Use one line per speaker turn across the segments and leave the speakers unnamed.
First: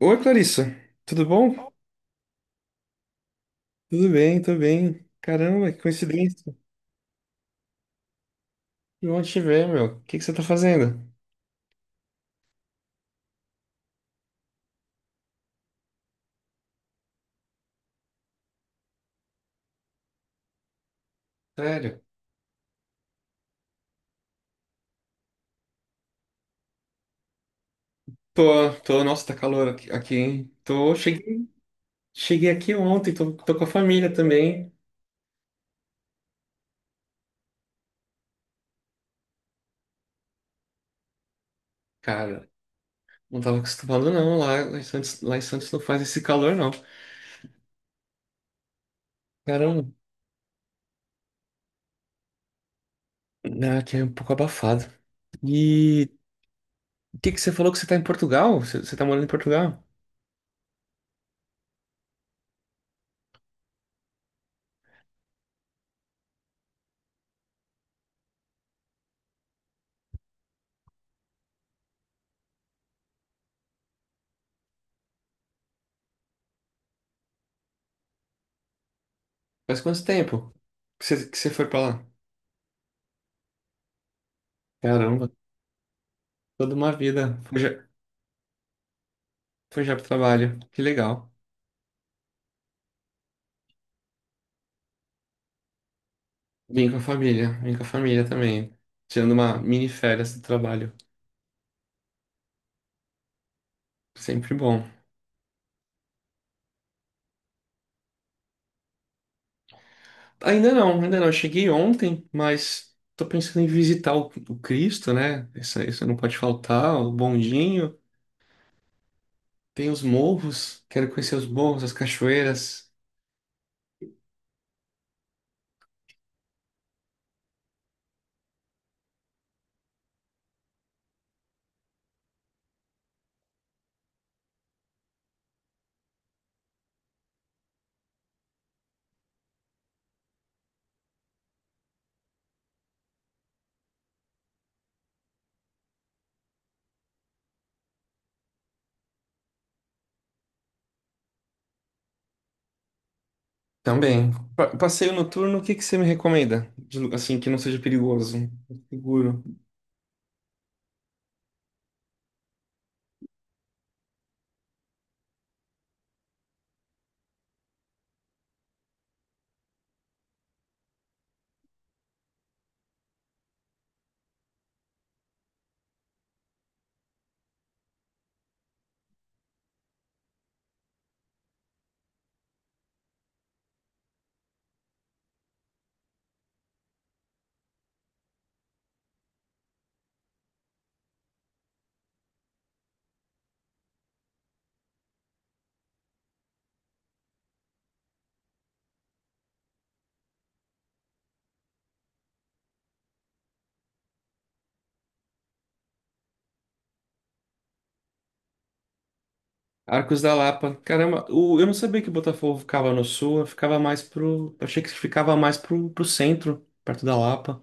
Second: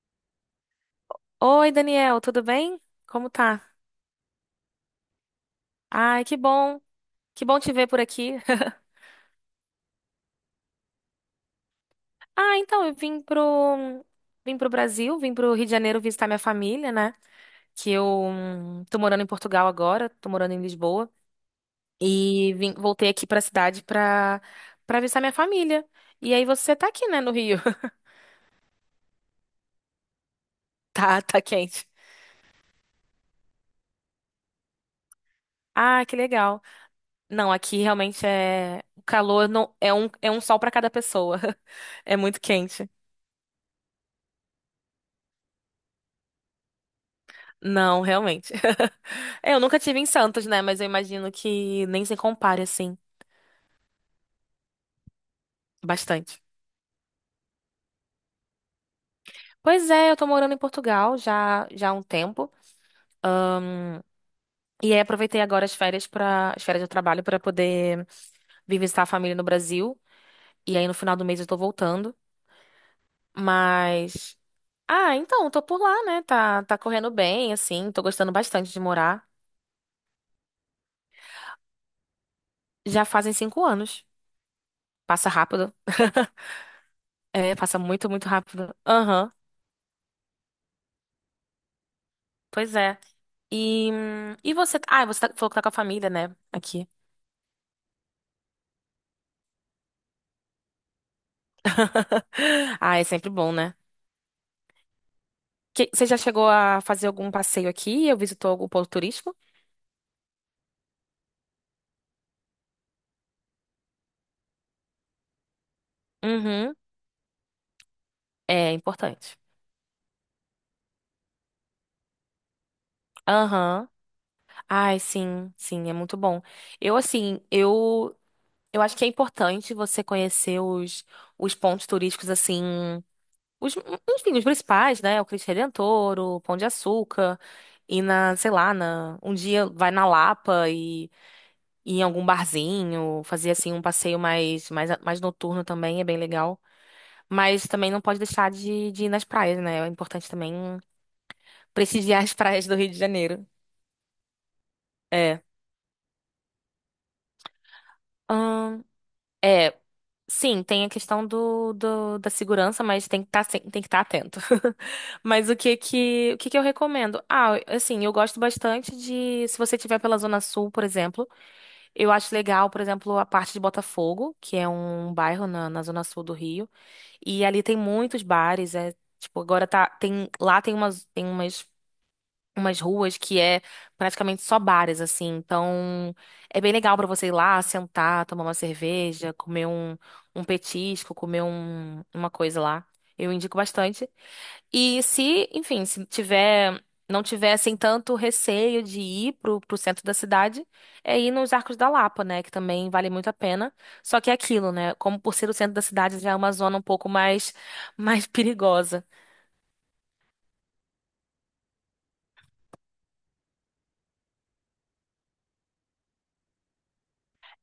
Oi, Clarissa. Tudo bom?
Oi, Daniel, tudo bem? Como tá?
Tudo bem, tudo bem. Caramba, que
Ai, que
coincidência.
bom. Que bom te ver por aqui.
Que bom te ver, meu. O que que você tá fazendo?
Ah, então, vim pro Brasil, vim pro Rio de Janeiro visitar minha família, né? Que eu tô morando em Portugal agora, tô morando em Lisboa.
Sério?
E voltei aqui pra cidade pra visitar minha família. E aí você tá aqui, né, no Rio.
Tô, tô, nossa, tá calor aqui, hein? Tô,
Tá, tá quente.
cheguei aqui ontem, tô com a família também.
Ah, que legal. Não, aqui realmente é O calor não, é um sol pra cada pessoa. É muito
Cara,
quente.
não tava acostumado não, lá em Santos não faz esse calor não.
Não, realmente. É, eu nunca
Caramba,
tive em Santos, né? Mas eu imagino que nem se compare, assim,
né, aqui é um pouco abafado. E
bastante.
o que que você falou que você tá em Portugal? Você tá morando em Portugal?
Pois é, eu tô morando em Portugal já, já há um tempo. E aí aproveitei agora as férias para as férias de trabalho para poder vir visitar a família no Brasil. E aí no final do mês eu tô voltando. Mas. Ah, então, tô por lá, né? Tá, tá correndo bem, assim. Tô gostando bastante de morar.
Faz quanto tempo que você foi pra lá?
Já fazem 5 anos.
Caramba,
Passa rápido.
toda uma vida.
É, passa muito, muito rápido. Aham.
Foi já pro trabalho. Que legal.
Pois é. E você. Ah, você falou que tá com a família, né? Aqui.
Vim com a família. Vim com a família também. Tirando uma mini férias do trabalho.
Ah, é sempre bom, né?
Sempre bom.
Você já chegou a fazer algum passeio aqui? Ou visitou algum ponto turístico?
Ainda não, ainda não. Eu cheguei ontem, mas tô pensando em visitar o Cristo, né? Isso não pode
Uhum.
faltar. O bondinho.
É importante.
Tem os morros. Quero conhecer os morros, as cachoeiras.
Aham. Ai, sim, sim, é muito bom. Eu eu acho que é importante você conhecer os pontos turísticos, assim, os, enfim, os principais, né? O Cristo Redentor, o Pão de Açúcar, e na, sei lá, na, um dia vai na Lapa, ir em algum barzinho, fazer assim um passeio mais noturno, também é bem legal. Mas também não pode deixar de ir nas praias, né? É importante também prestigiar as praias do Rio de Janeiro.
Também. Passeio
É.
noturno, o que que você me recomenda? De assim, que não seja perigoso.
Ahn,
Seguro.
é, sim, tem a questão da segurança, mas tem que estar atento. Mas o que que eu recomendo? Ah, assim, eu gosto bastante de, se você estiver pela Zona Sul, por exemplo, eu acho legal, por exemplo, a parte de Botafogo, que é um bairro na Zona Sul do Rio. E ali tem muitos bares, é, tipo, agora lá umas ruas que é praticamente só bares, assim. Então, é bem legal pra você ir lá, sentar, tomar uma cerveja, comer um petisco, comer uma coisa lá. Eu indico bastante. E se não tiver assim tanto receio de ir pro centro da cidade, é ir nos Arcos da Lapa, né? Que também vale muito a pena. Só que é aquilo, né? Como por ser o centro da cidade, já é uma zona um pouco mais perigosa.
Arcos da Lapa. Caramba, eu não sabia que Botafogo ficava no sul, eu ficava mais pro. Eu achei que ficava mais pro, pro centro, perto da Lapa.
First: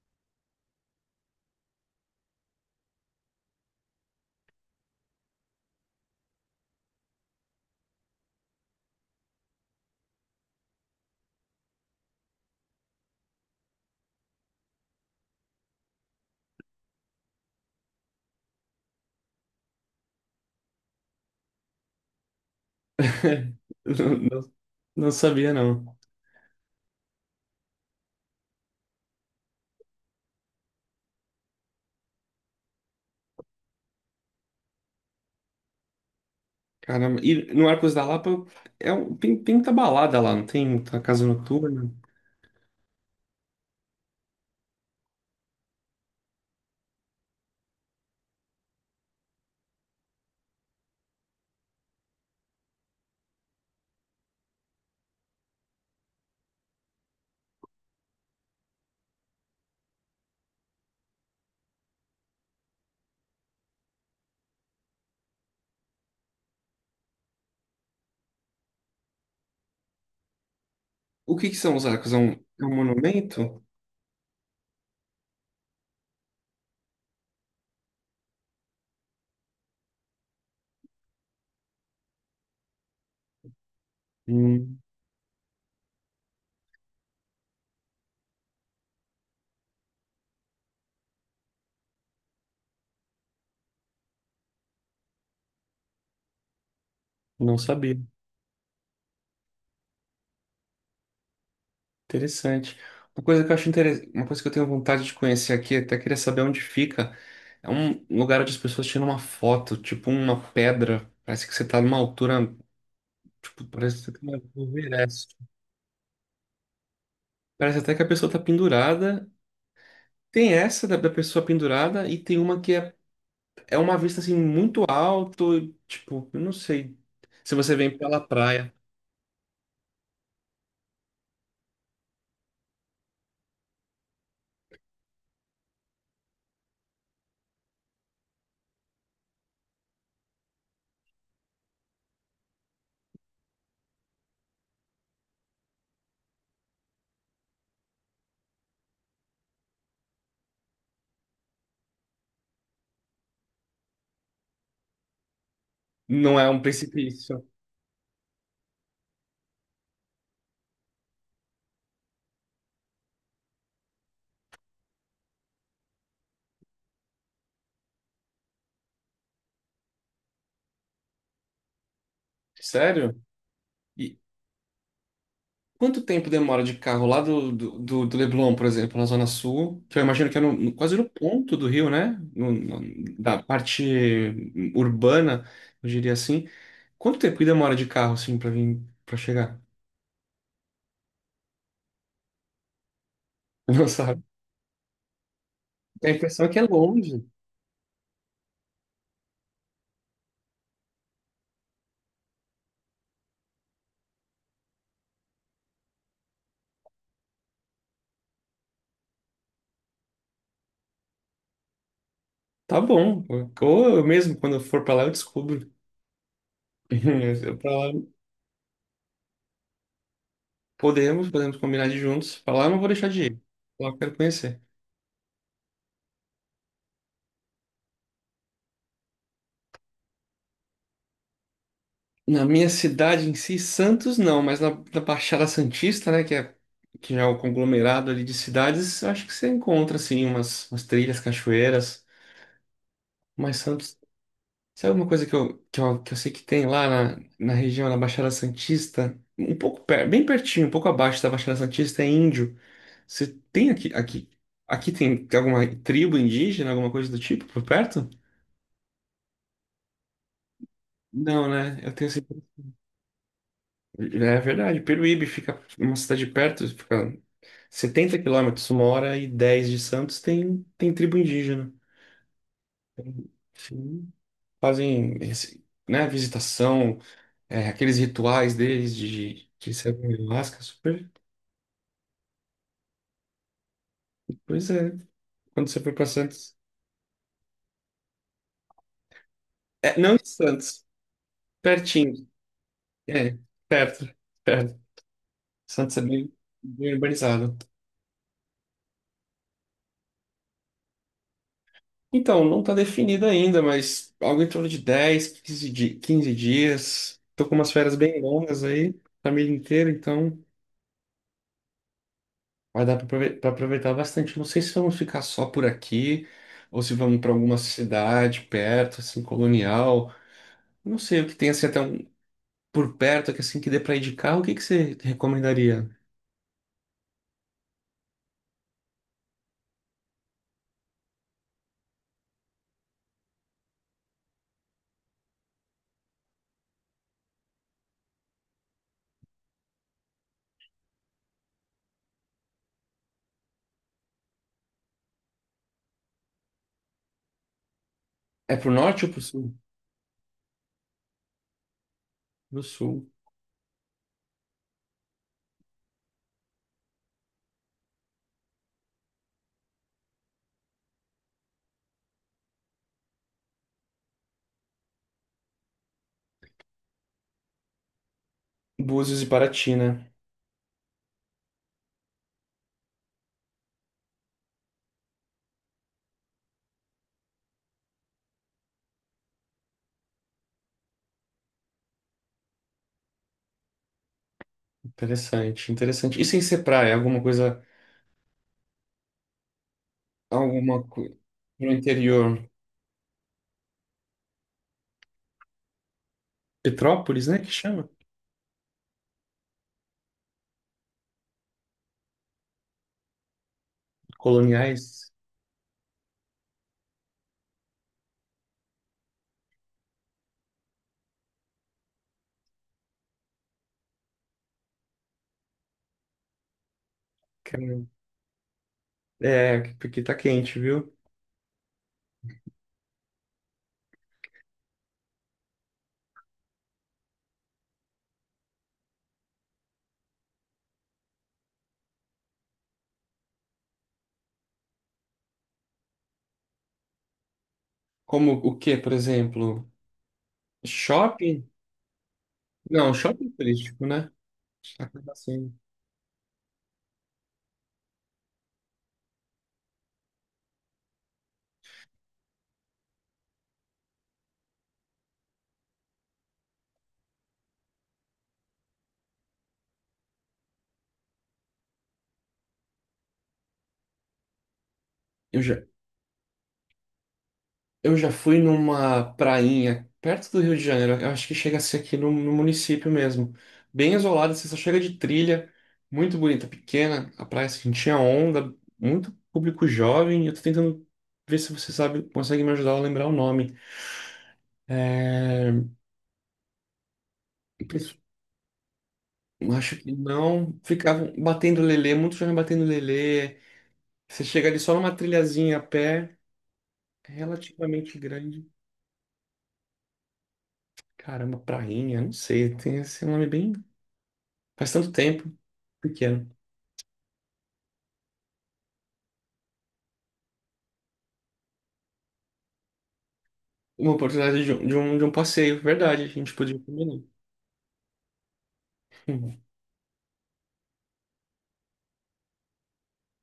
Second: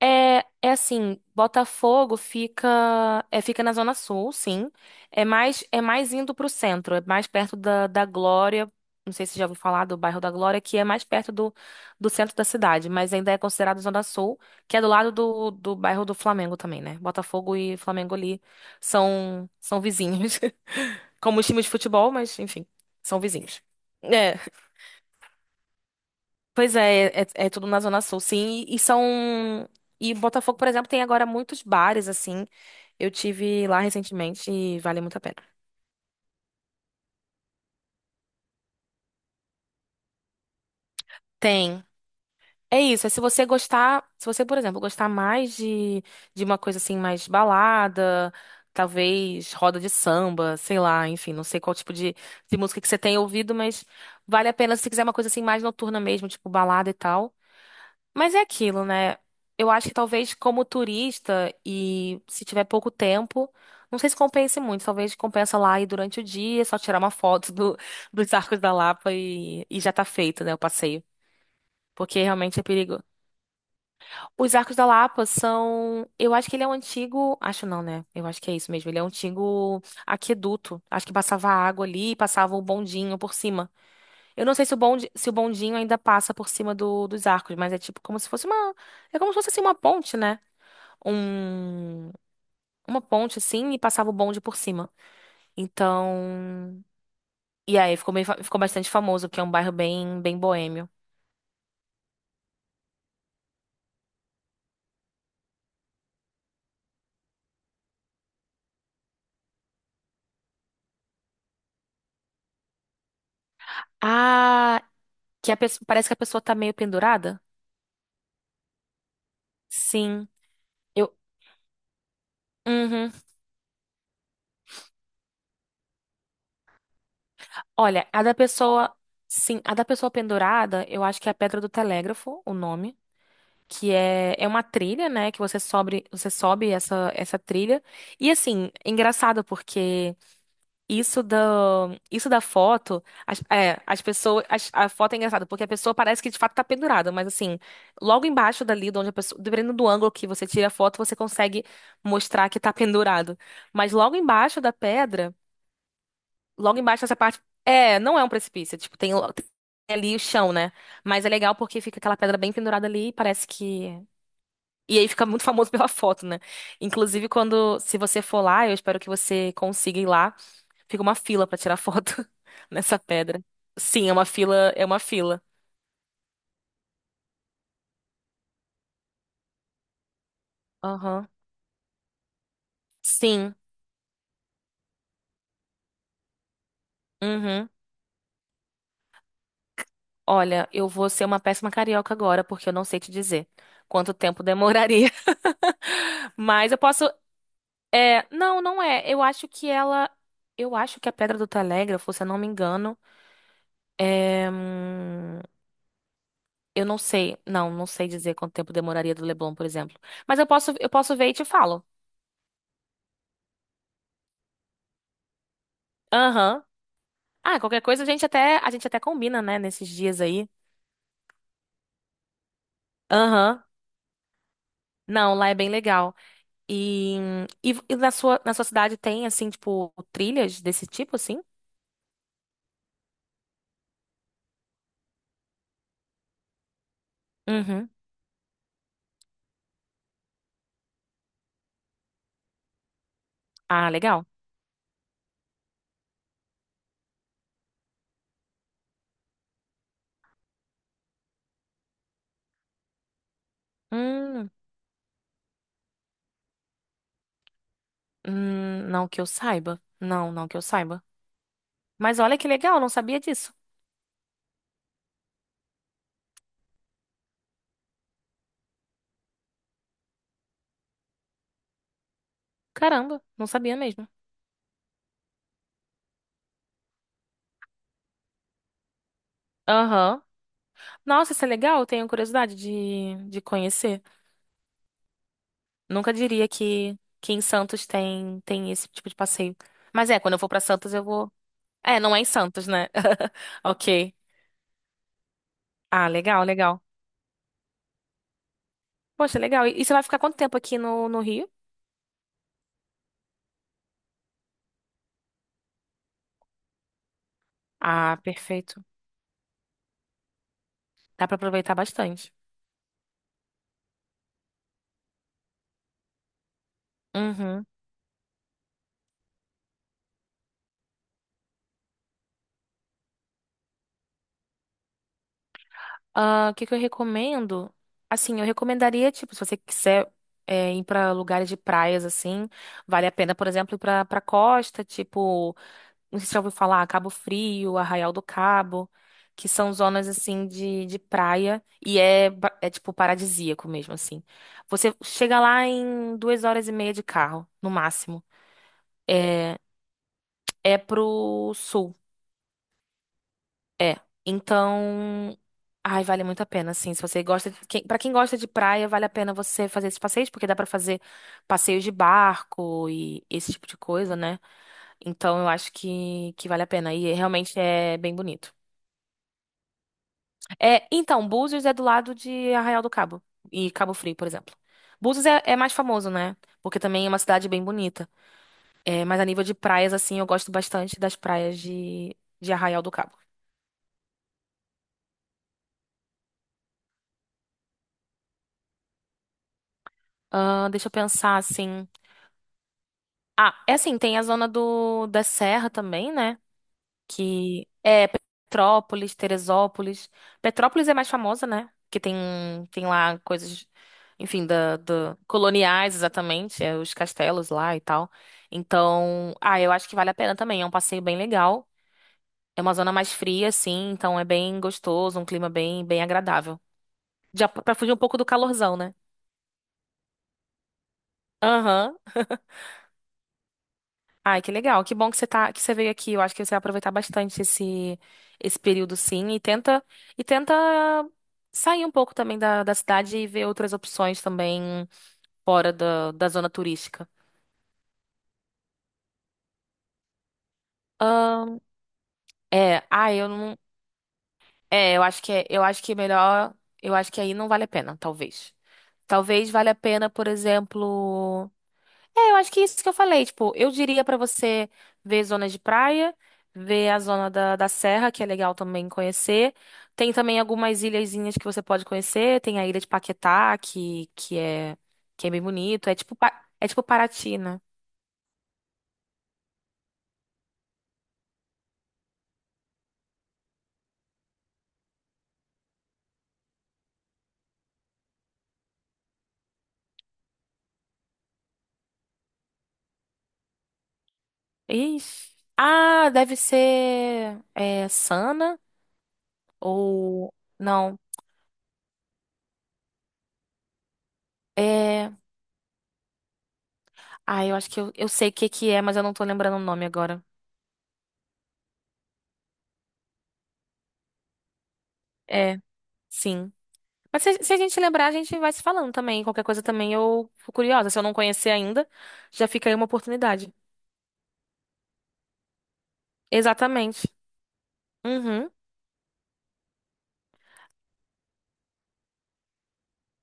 É, é assim, Botafogo fica na Zona Sul, sim. É mais indo pro centro, é mais perto da Glória. Não sei se já ouviu falar do bairro da Glória, que é mais perto do centro da cidade, mas ainda é considerado Zona Sul, que é do lado do bairro do Flamengo também, né? Botafogo e Flamengo ali são vizinhos. Como time de futebol, mas enfim, são vizinhos.
Não, não sabia, não.
Pois é, é tudo na Zona Sul, sim. E são. E Botafogo, por exemplo, tem agora muitos bares, assim. Eu tive lá recentemente e vale muito a pena.
Caramba, e no Arcos da Lapa é um, tem, tem muita balada lá, não tem muita casa
Tem.
noturna.
É isso. É, se você gostar. Se você, por exemplo, gostar mais de uma coisa assim, mais balada, talvez roda de samba, sei lá, enfim, não sei qual tipo de música que você tem ouvido, mas vale a pena se quiser uma coisa assim mais noturna mesmo, tipo balada e tal. Mas é aquilo, né? Eu acho que talvez como turista e se tiver pouco tempo, não sei se compense muito. Talvez compensa lá e durante o dia, só tirar uma foto dos Arcos da Lapa e já tá feito, né, o passeio.
O que que são os arcos?
Porque realmente é
É um
perigo.
monumento?
Os Arcos da Lapa são. Eu acho que ele é um antigo. Acho não, né? Eu acho que é isso mesmo. Ele é um antigo aqueduto. Acho que passava água ali e passava um bondinho por cima. Eu não sei se o
Hum,
bonde, se o bondinho ainda passa por cima dos arcos, mas é tipo como se fosse uma. É como se fosse assim, uma ponte, né? Um, uma ponte assim, e passava o bonde por cima. Então.
não
E aí
sabia.
ficou, ficou bastante famoso, porque é um bairro bem, bem boêmio.
Interessante. Uma coisa que eu acho interessante, uma coisa que eu tenho vontade de conhecer aqui, até queria saber onde fica. É um lugar onde as pessoas tiram uma foto, tipo uma pedra. Parece que você tá numa altura, tipo, parece que você tá no
Ah,
Everest.
que a pessoa, parece que a pessoa tá meio pendurada?
Parece até que a pessoa tá pendurada.
Sim.
Tem essa da
Eu.
pessoa pendurada e tem uma
Uhum.
é uma vista assim muito alto, tipo, eu não sei. Se você vem
Olha,
pela
a da
praia,
pessoa. Sim, a da pessoa pendurada, eu acho que é a Pedra do Telégrafo, o nome. Que é, é uma trilha, né? Que você sobe essa trilha. E assim, é engraçado porque isso da, isso da foto, as pessoas, a foto é engraçada porque a pessoa parece que de fato tá pendurada, mas assim, logo embaixo dali, de onde a pessoa, dependendo do ângulo que você tira a foto, você consegue mostrar que tá pendurado. Mas logo embaixo da pedra,
não é um
logo embaixo dessa parte,
precipício.
é, não é um precipício, tipo, tem ali o chão, né? Mas é legal porque fica aquela pedra bem pendurada ali e parece que e aí fica muito famoso pela foto, né? Inclusive, quando, se você for lá, eu espero que você consiga ir lá. Fica uma fila pra tirar foto nessa
Sério?
pedra. Sim, é
E,
uma fila, é uma fila.
quanto tempo demora de carro lá do, do Leblon, por exemplo, na Zona Sul? Que eu imagino que é quase no
Aham.
ponto do Rio, né? Da
Sim.
parte urbana, eu diria assim. Quanto tempo que
Uhum.
demora de carro, assim, pra vir, para chegar?
Olha, eu vou ser uma péssima carioca agora, porque eu não sei te dizer
Não
quanto
sabe?
tempo demoraria.
A impressão é que é
Mas eu posso.
longe.
É, não, não é. Eu acho que ela. Eu acho que a Pedra do Telégrafo, se eu não me engano, é. Eu não sei, não, não sei dizer quanto tempo demoraria do Leblon, por exemplo. Mas eu posso ver e te falo.
Tá bom. Ou eu mesmo, quando eu for pra lá, eu descubro.
Aham. Ah,
Pra
qualquer
lá,
coisa a gente até combina, né, nesses dias aí.
podemos combinar de ir juntos. Pra lá eu não vou deixar de ir.
Aham.
Lá eu quero conhecer.
Não, lá é bem legal. E, e na sua cidade tem, assim, tipo, trilhas desse tipo, assim?
Na minha cidade em si, Santos não, mas na Baixada Santista, né, que já é o
Uhum.
conglomerado ali de cidades, eu acho que você encontra assim umas, umas trilhas, cachoeiras, mas
Ah,
Santos,
legal.
sabe uma coisa que que eu sei que tem lá na região da Baixada Santista, um pouco per, bem pertinho, um pouco abaixo da Baixada Santista é índio. Você tem
Hum,
aqui tem alguma tribo indígena, alguma coisa do tipo por perto?
não que eu saiba. Não, não que eu saiba.
Não, né? Eu tenho
Mas olha que legal, não sabia disso.
é verdade, Peruíbe fica uma cidade perto, fica 70 quilômetros, uma hora e 10 de Santos, tem, tem tribo indígena.
Caramba, não sabia mesmo.
Sim. Fazem, né, visitação, é, aqueles rituais deles de serem
Aham.
ayahuasca, super.
Nossa, isso é legal, eu tenho curiosidade de conhecer.
Pois é, quando você for para
Nunca diria
Santos.
que em Santos tem, tem esse tipo de passeio.
É,
Mas
não
é,
em
quando eu for pra
Santos,
Santos, eu vou. É, não é em
pertinho,
Santos, né?
é, perto,
Ok.
perto. Santos é
Ah,
bem,
legal, legal.
bem urbanizado.
Poxa, legal. E você vai ficar quanto tempo aqui no Rio?
Então, não está definido ainda, mas algo em torno de 10, 15 dias. Tô com umas férias
Ah,
bem longas
perfeito.
aí, família inteira, então
Dá pra aproveitar bastante.
vai dar para aproveitar bastante. Não sei se vamos ficar só por aqui ou se vamos para alguma
Uhum.
cidade perto, assim, colonial. Não sei o que tem assim até um, por perto, que assim que dê para ir de carro, o que que você recomendaria?
Ah, o que que eu recomendo? Assim, eu recomendaria, tipo, se você quiser é, ir pra lugares de praias, assim, vale a pena, por exemplo, ir pra costa, tipo. Não sei se já ouviu falar, Cabo Frio, Arraial do Cabo, que são zonas assim de praia e é, é tipo paradisíaco mesmo, assim. Você chega lá em 2 horas e meia de carro, no máximo.
É pro norte ou pro sul?
É, é pro sul.
Pro sul.
É. Então. Ai, vale muito a pena, assim. Se você gosta. De... Quem... Para quem gosta de praia, vale a pena você fazer esses passeios, porque dá pra fazer passeios de barco e esse tipo de coisa, né? Então eu acho que vale a pena. E realmente é bem bonito.
Búzios e Paraty, né?
É, então, Búzios é do lado de Arraial do Cabo e Cabo Frio, por exemplo. Búzios é mais famoso, né? Porque também é uma cidade bem bonita. É, mas a nível de praias, assim, eu gosto bastante das praias de Arraial do Cabo.
Interessante, interessante. E sem ser praia, alguma
Deixa eu
coisa
pensar,
pro
assim.
interior.
Ah, é assim, tem a zona da Serra também, né?
Petrópolis, né? Que
Que
chama?
é Petrópolis, Teresópolis. Petrópolis é mais famosa, né? Que tem lá coisas, enfim,
Coloniais.
coloniais exatamente, é, os castelos lá e tal. Então, ah, eu acho que vale a pena também. É um passeio bem legal. É uma zona mais fria, assim, então é bem gostoso, um clima bem agradável. Já
Cara, é,
para
um,
fugir um pouco do calorzão, né?
é, porque tá quente, viu?
Aham. Ai, que legal. Que bom que você tá, que você veio aqui. Eu acho que você vai aproveitar bastante esse período, sim, e tenta sair um pouco também da cidade e ver outras opções também fora da zona turística.
Como o quê, por exemplo? Shopping?
Ahn, é,
Não,
ah, eu
shopping
não,
turístico, né?
é, eu
Acaba
acho que
sendo.
eu acho que é melhor, eu acho que aí não vale a pena, talvez. Talvez valha a pena, por exemplo, é, eu acho que é isso que eu falei. Tipo, eu diria pra você ver zonas de praia, ver a zona da serra, que é legal também conhecer. Tem também algumas ilhazinhas que você pode conhecer. Tem a ilha de Paquetá, que é bem
Eu já,
bonito. É tipo, é tipo Paraty, né?
eu já fui numa prainha perto do Rio de Janeiro. Eu acho que chega a ser aqui no município mesmo. Bem isolada, você só chega de trilha. Muito bonita, pequena. A praia assim, tinha onda. Muito público jovem. Eu tô tentando ver se você sabe, consegue me ajudar a lembrar o nome.
Ixi. Ah, deve ser
É...
é, Sana
Eu acho que
ou...
não.
Não,
Ficavam batendo lelê, muitos jovens batendo lelê. Você chega ali só numa
é...
trilhazinha a pé, é
Ah, eu acho que
relativamente
eu sei o
grande.
que que é, mas eu não tô lembrando o nome agora.
Caramba, prainha, não sei, tem esse nome bem. Faz tanto tempo,
É,
pequeno.
sim. Mas se a gente lembrar, a gente vai se falando também. Qualquer coisa também eu fico curiosa. Se eu não conhecer ainda, já fica aí uma oportunidade.
Uma oportunidade de de um passeio, verdade, a gente podia combinar.
Exatamente. Uhum.
Hum.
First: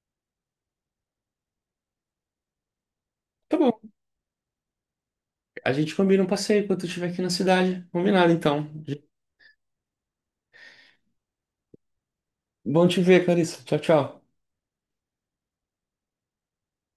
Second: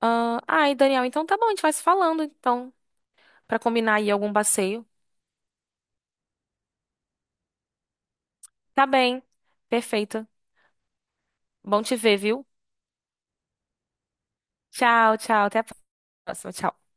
Ah, ai, Daniel, então tá bom, a gente vai se falando, então,
Tá
pra
bom,
combinar aí algum passeio.
a gente combina um passeio quando tu estiver aqui na cidade. Combinado, então.
Tá bem. Perfeito. Bom te ver, viu?
Bom te ver, Clarissa. Tchau, tchau.
Tchau, tchau. Até a próxima. Tchau.